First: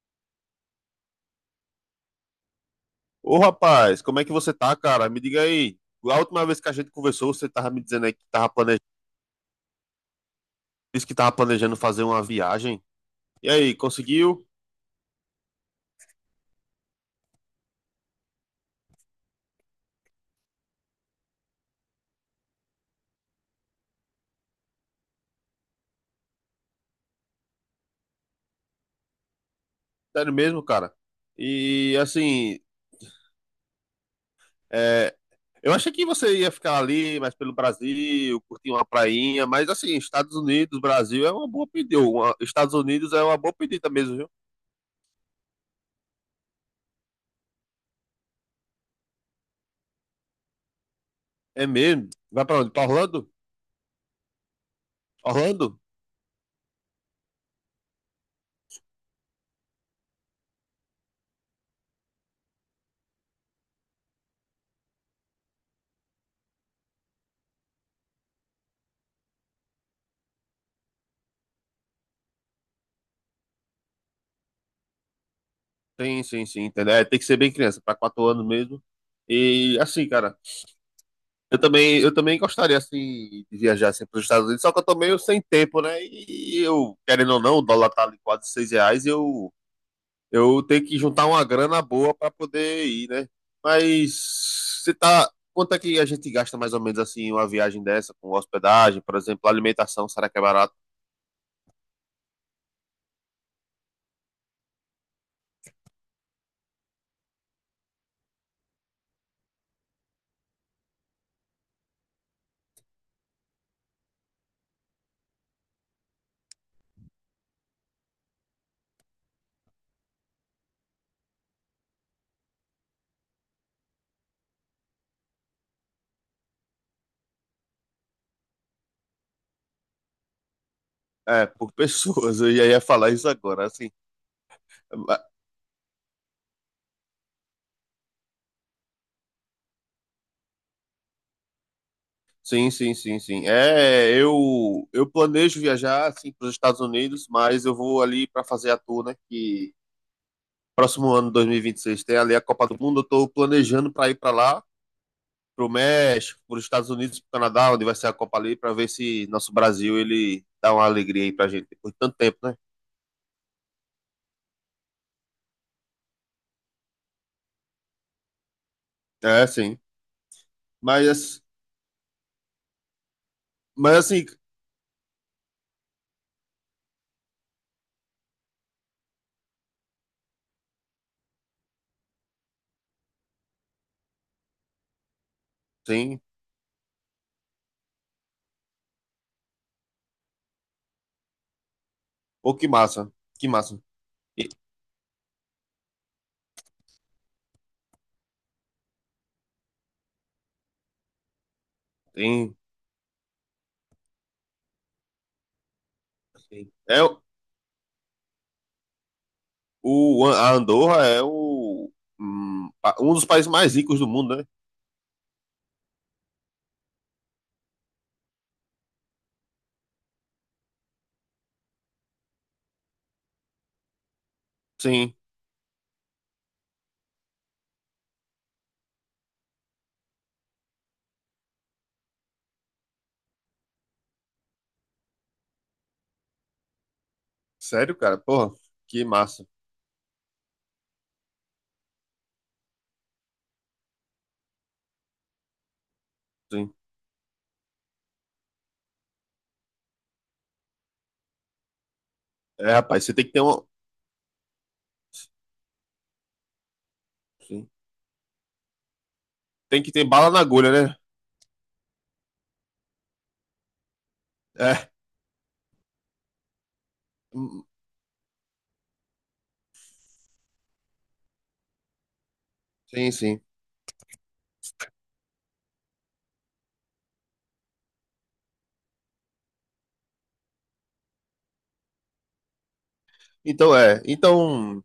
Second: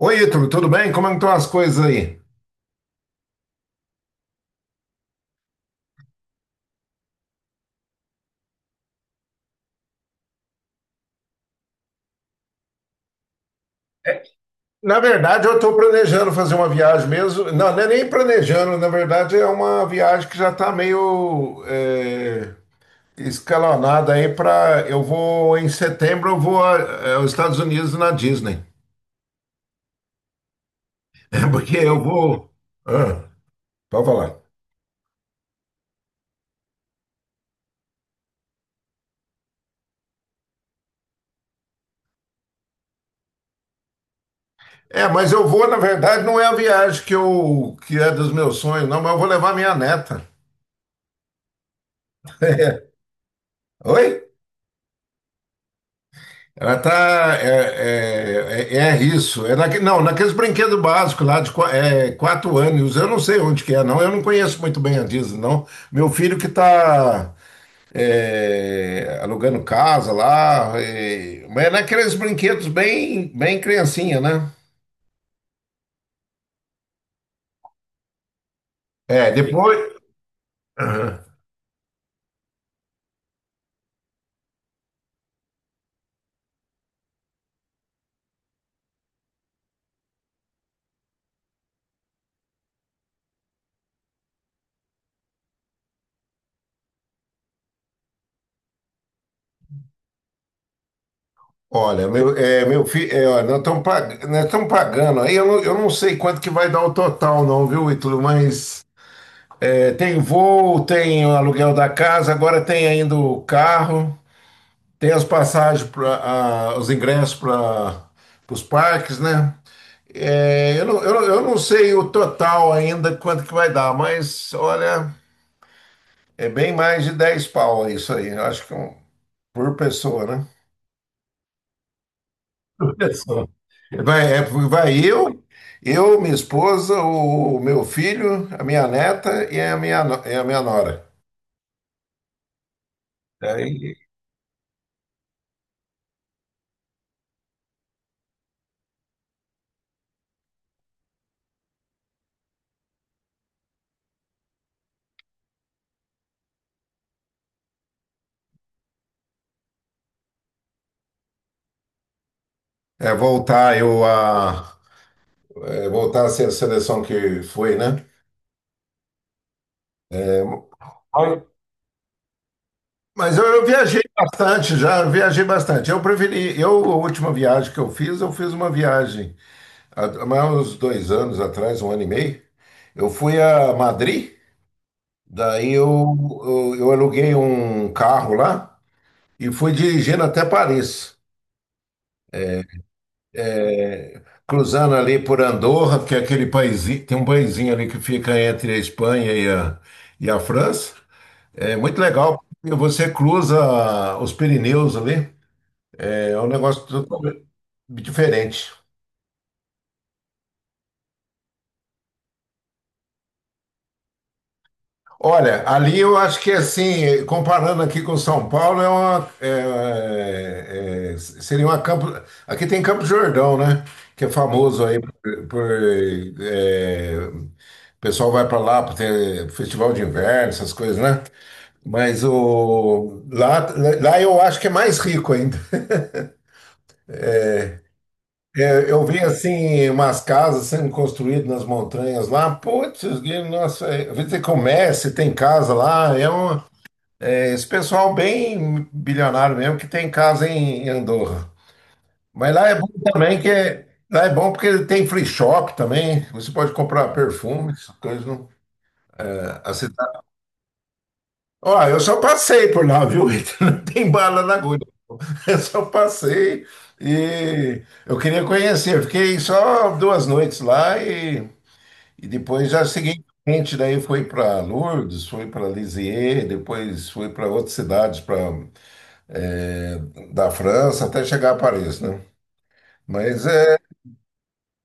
Oi, Ítalo, tudo bem? Como é que estão as coisas aí? Ô rapaz, como é que você tá, cara? Me diga aí. A última vez que a gente conversou, você tava me dizendo aí que tava planejando, disse que tava planejando fazer uma viagem. E aí, conseguiu? Na verdade, eu estou planejando fazer uma viagem mesmo. Não, não é nem planejando, na verdade, é uma viagem que já está meio escalonada aí para. Eu vou, em setembro, eu vou aos Estados Unidos na Disney. Sério mesmo, cara? É porque E eu vou. assim, Ah, pode falar. é, eu achei que você ia ficar ali, mas pelo Brasil, curtir uma prainha, mas assim, Estados Unidos, Brasil é uma boa pedida. Estados Unidos é uma boa pedida mesmo, viu? É, mas eu vou, na verdade, não é a viagem que, eu, que é dos meus sonhos, não, mas eu vou levar minha neta. É mesmo. Vai pra onde? Pra Orlando? Oi? Orlando? Ela tá. É isso. É naque, não, Naqueles brinquedos básicos lá de 4 anos. Eu não sei onde que é, não. Eu não conheço muito bem a Disney, não. Meu filho que tá alugando casa lá. Mas é naqueles brinquedos bem, bem criancinha, né? Sim, sim, sim, entendeu? É, tem que ser bem criança, pra 4 anos mesmo. É, E depois. assim, cara. Aham. Eu também gostaria assim de viajar assim, para os Estados Unidos, só que eu tô meio sem tempo, né? E eu, querendo ou não, o dólar tá ali quase 6 reais, eu tenho que juntar uma grana boa para poder ir, né? Mas você tá. Quanto é que a gente gasta mais ou menos assim uma viagem dessa, com hospedagem, por exemplo, alimentação, será que é barato? Olha, meu filho, nós estamos pagando aí, eu não sei quanto que vai dar o total, não, viu, Ítalo? Mas tem voo, tem o aluguel da casa, agora tem ainda o carro, tem as passagens para os ingressos para os parques, né? Eu não sei o total ainda quanto que vai dar, mas olha, é bem mais de 10 pau isso aí, eu acho que por pessoa, né? É, por pessoas, eu ia ia Por falar isso pessoa. agora, assim. Vai Ma- eu, minha esposa, o meu filho, a minha neta e a minha, no- e a minha nora. Sim, sim, sim, sim. Daí É, eu planejo viajar assim para os Estados Unidos, mas eu vou ali para fazer a tour, né, que próximo ano, 2026, tem ali a Copa do Mundo. Eu tô planejando para ir para lá, pro México, pros Estados Unidos, pro Canadá, onde vai ser a Copa ali, para ver se nosso Brasil ele dá uma alegria aí pra gente depois de tanto tempo, né? é voltar eu a voltar a ser a seleção que foi, né? É, sim. Mas, ass- Olha, mas eu mas viajei assim, bastante, já viajei bastante. Eu preferi, eu, a última viagem que eu fiz uma viagem há mais uns 2 anos atrás, um ano e meio. Eu fui a Madrid, daí eu, sim. eu, eu aluguei um carro lá e fui dirigindo até Paris, Pô, que massa. Que massa. E cruzando ali por Andorra, que é aquele país, tem um paísinho ali que fica entre a Espanha e a França. É muito legal, tem. porque você cruza os Pirineus ali, é um Assim, negócio totalmente diferente. A Andorra é o um dos países mais ricos do mundo, né? Olha, ali eu acho que assim, comparando aqui com São Paulo, é uma, é- é- é, seria uma Campo. Aqui tem Campo Jordão, né? Que é famoso aí Sim. O pessoal vai para lá para ter festival de inverno, essas coisas, né? Mas lá eu acho que é mais rico ainda. Sério, cara? Porra, É, que eu vi massa. assim umas casas sendo construídas nas montanhas lá. Putz, nossa, é, eu vi dizer que o Messi tem casa lá. Sim. Esse pessoal bem bilionário mesmo que tem casa em Andorra. Mas lá É, é bom rapaz, você tem que também ter uma. Lá é bom porque tem free shop também. Você pode comprar Sim. perfumes, coisas não. É, a Tem que ter cidade. bala na agulha, né? Ó, eu só passei por lá, viu? Ítalo? Não tem bala na agulha. É, Eu só passei hum, e eu queria conhecer. Eu fiquei só 2 noites lá e depois, já sim, sim. seguinte, daí foi para Lourdes, foi para Lisieux, depois foi para outras cidades é, da França, até chegar a Paris, né? Mas Então é. é, então,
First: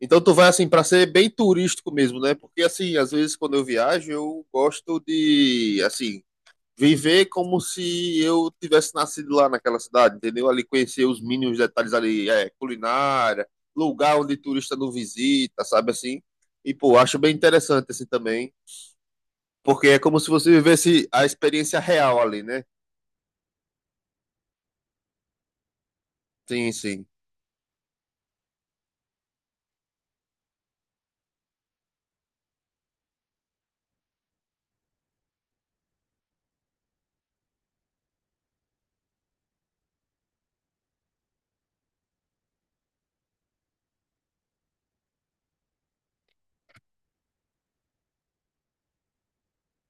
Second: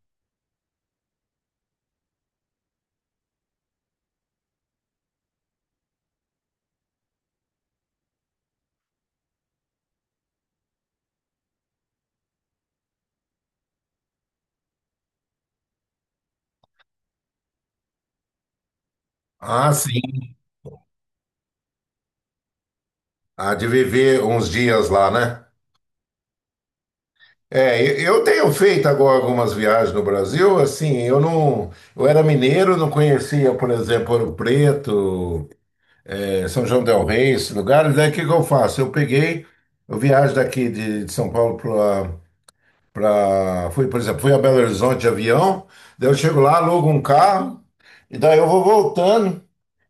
então tu vai assim para ser bem turístico mesmo, né? Porque assim, às vezes quando eu viajo, eu gosto de assim, viver como se eu tivesse nascido lá naquela cidade, entendeu? Ali conhecer os mínimos detalhes ali, culinária, lugar onde turista não visita, sabe assim? E pô, acho bem interessante assim também, Ah, porque é como sim. se você vivesse a experiência real ali, né? Há de viver uns dias lá, né? Sim, sim. É, eu tenho feito agora algumas viagens no Brasil, assim, eu era mineiro, não conhecia, por exemplo, Ouro Preto, São João del Rei, esses lugares, daí o que que eu faço? Eu peguei, eu viajo daqui de São Paulo pra, fui, por exemplo, fui a Belo Horizonte de avião, daí eu chego lá, alugo um carro, e daí eu vou voltando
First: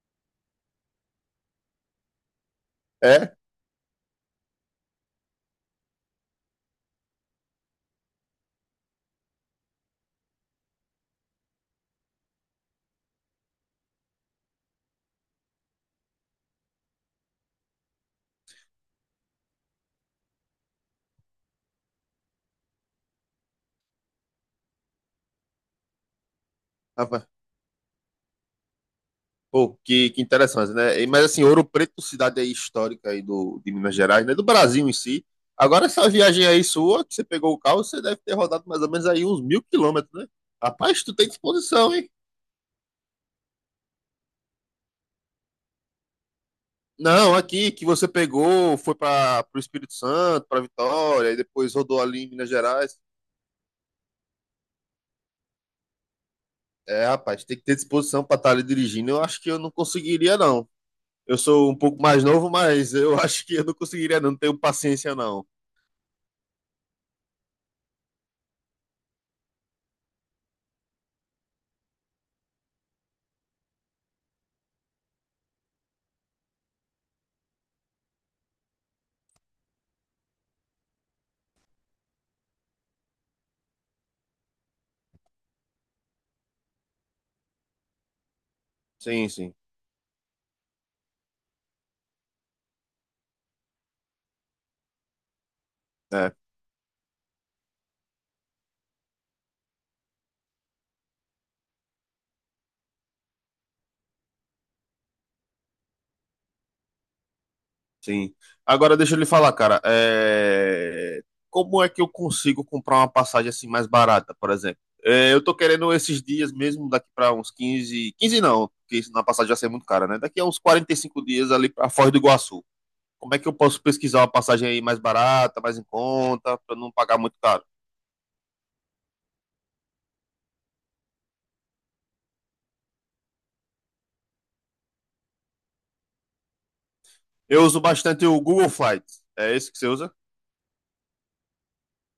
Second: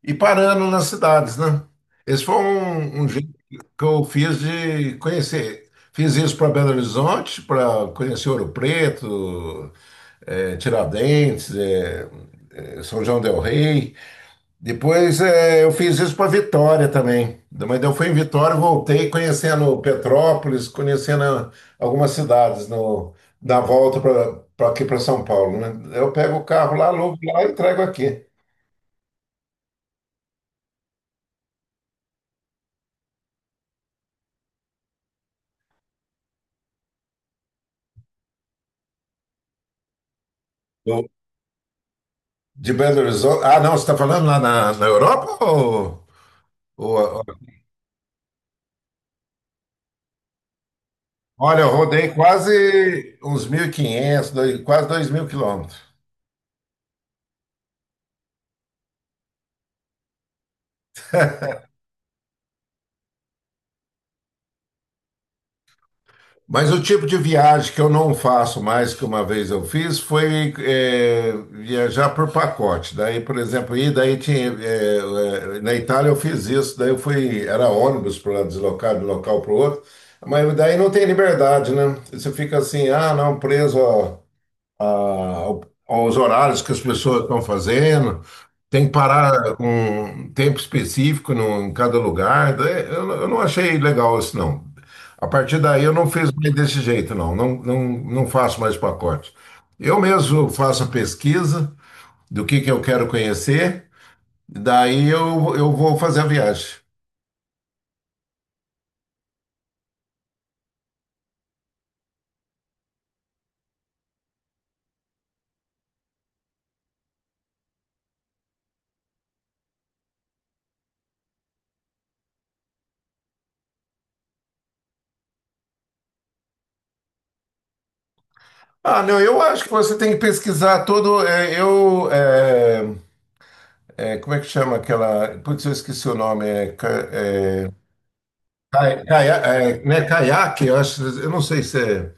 e parando nas cidades, né? Esse foi um jeito É? que eu fiz de conhecer. Fiz isso para Belo Horizonte, para conhecer Ouro Preto, Tiradentes, São João del Rei. Depois eu fiz isso para Vitória também. Mas eu fui em Vitória, voltei conhecendo Petrópolis, conhecendo algumas cidades no, na volta para aqui para São Paulo, né? Eu pego o carro lá, alugo lá e entrego aqui. Pô, que interessante, né? Mas assim, Ouro Preto, cidade aí histórica aí do, de Minas Gerais, né? Do Brasil em si. Agora, essa viagem aí sua, que você pegou o carro, você deve ter rodado mais ou menos aí uns 1.000 quilômetros, né? Rapaz, Eu- tu tem disposição, hein? de Belo Horizonte. Ah, não, você está falando lá na Europa? Ou- Não, aqui que você pegou, foi para o Espírito Santo, para Vitória, e Olha, depois eu rodou rodei ali em Minas Gerais. quase uns 1.500, quase 2.000 quilômetros. É, rapaz, tem que ter disposição para estar ali dirigindo. Eu acho que eu não conseguiria, não. Eu sou um pouco mais novo, mas eu acho que eu não conseguiria, não. Não tenho paciência, não. Mas o tipo de viagem que eu não faço mais que uma vez eu fiz foi viajar por pacote. Daí, por exemplo, ir, daí tinha, na Itália eu fiz isso, daí eu fui, era ônibus para deslocar de um local para o outro, mas daí não tem liberdade, né? Você fica assim, ah, não, preso a a- ao- aos horários que as pessoas estão fazendo, tem que Sim, sim. parar com um tempo específico em cada lugar. Eu não achei legal isso, não. A partir daí eu não fiz É. mais desse jeito, não. Não, não, não faço mais pacotes. Eu mesmo faço a pesquisa que eu quero conhecer, daí eu vou fazer a viagem. Sim. Agora deixa eu lhe falar, cara. Como é que eu consigo comprar uma passagem assim mais barata, por exemplo? É, eu tô querendo esses dias mesmo, daqui para uns 15, 15 não, porque isso na passagem já ser muito cara, né? Daqui a uns 45 dias ali para Foz do Iguaçu. Como é que eu posso pesquisar uma passagem aí mais barata, mais em conta, para não pagar muito caro? Ah, não, eu acho que você tem que pesquisar todo. Como é que chama aquela. Putz, eu esqueci o nome. Eu uso bastante o Google Flights. É esse que você usa? Caiaque, eu acho, eu não sei se é.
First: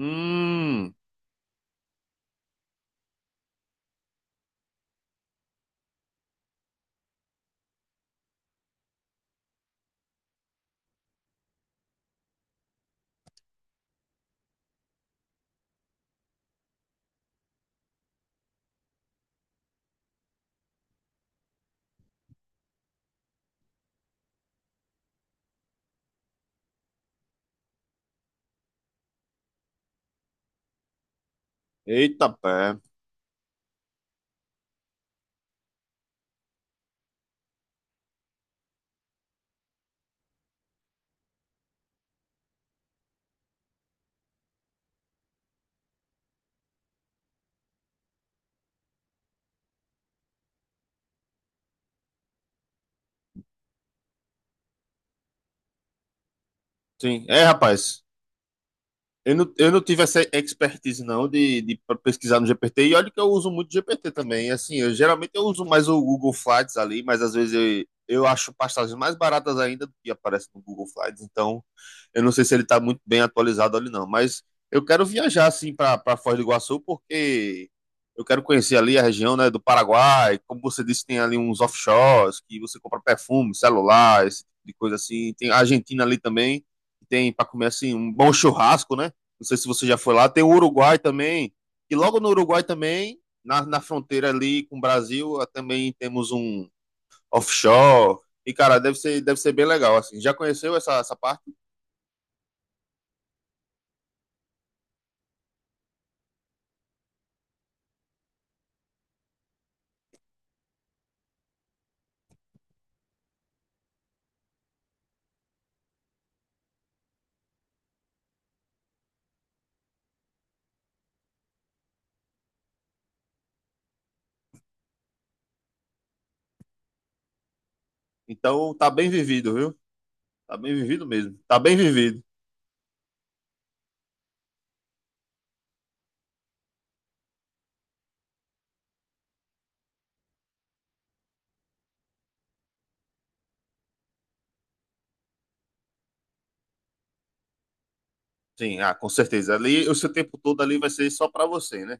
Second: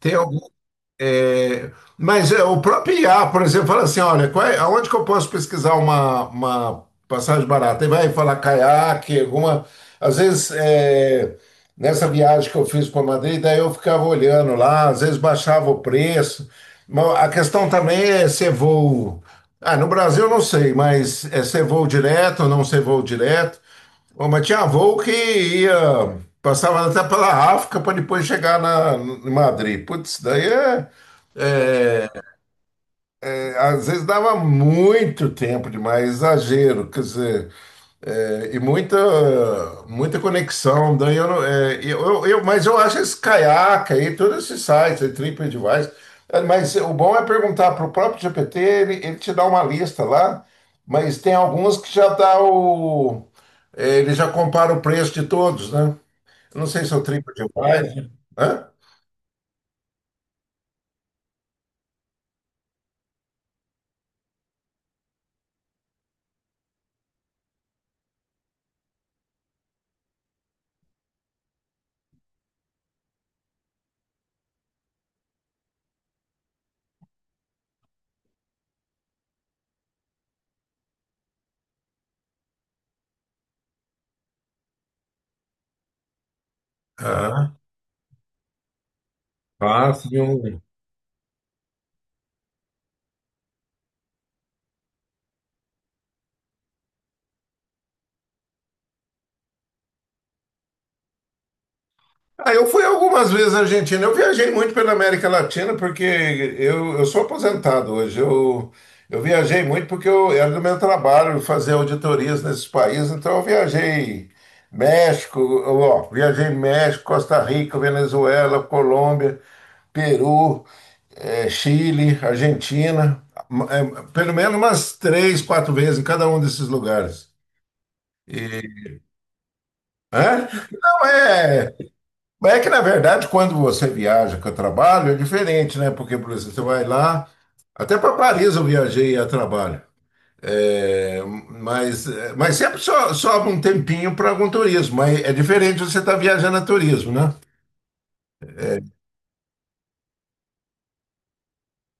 Tem algum, é, mas é, o próprio IA, por exemplo, fala assim: olha, aonde que eu posso pesquisar uma passagem barata? E vai falar caiaque, alguma. Às vezes, nessa viagem que eu fiz para Madrid, daí eu ficava olhando lá, às vezes baixava o preço. Mas a questão também é ser voo. Ah, no Brasil eu não sei, mas é ser voo direto ou não ser voo direto. Bom, mas tinha voo que ia, passava até pela África para depois chegar em Madrid. Putz, daí é. Eita pé. Às vezes dava muito tempo demais, exagero, quer dizer, muita, muita conexão. Daí eu, não- é, eu- Mas eu acho esse caiaca aí, todos esses sites, aí, TripAdvisor. Mas o bom é perguntar para o próprio GPT, ele te dá uma lista lá, mas tem alguns que já dá o. Ele já compara o preço de todos, né? Eu não sei se é o Sim. É, rapaz. TripAdvisor. Hã? Eu não tive essa expertise não de pra pesquisar no GPT, e olha que eu uso muito GPT também. Assim, eu geralmente eu uso mais o Google Slides ali, mas às vezes eu acho pastagens mais baratas ainda do que aparece no Google Slides. Então, eu não sei se ele está muito bem atualizado ali não, mas eu quero viajar assim para Foz do Iguaçu porque eu quero conhecer ali a região, né, do Paraguai. Como você disse, tem ali uns offshores que você compra perfume, celular, esse tipo de coisa assim. Tem a Argentina ali também, que tem para Ah, comer assim um bom churrasco, né? Não sei se você já foi lá. Tem o fácil. Uruguai também. E logo no Uruguai também, na fronteira ali com o Brasil, ah, também temos um offshore. E, cara, deve ser bem legal, assim. Já conheceu essa, essa parte? Ah, eu fui algumas vezes à Argentina. Eu viajei muito pela América Latina porque eu sou aposentado hoje. Eu viajei muito porque eu, era do meu trabalho fazer auditorias nesses países. Então eu viajei México, eu, ó, viajei México, Costa Rica, Venezuela, Colômbia, Peru, Chile, Argentina. Pelo menos umas três, quatro vezes em cada um desses lugares. Então, tá bem vivido, viu? Hã? Tá bem Não vivido mesmo. Tá é. bem vivido. Mas é que, na verdade, quando você viaja que eu trabalho, é diferente, né? Porque, por exemplo, você vai lá, até para Paris eu viajei a trabalho. É, mas, mas sempre sobra um tempinho para algum turismo. Mas é diferente você estar viajando a turismo, né? Sim, ah, com certeza. Ali, o seu tempo todo ali vai ser só pra você, né?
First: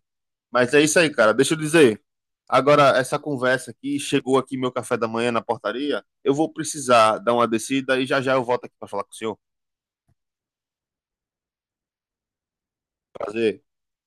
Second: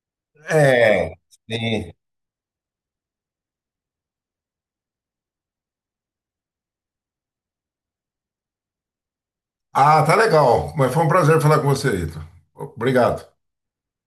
Mas é isso É, aí, é, cara. Deixa eu sim. dizer. Agora, essa conversa aqui, chegou aqui meu café da manhã na portaria. Eu vou precisar dar uma descida e já já eu volto aqui pra falar com o senhor. Ah, tá legal. Mas foi um prazer falar com você, Ito. Obrigado. Prazer.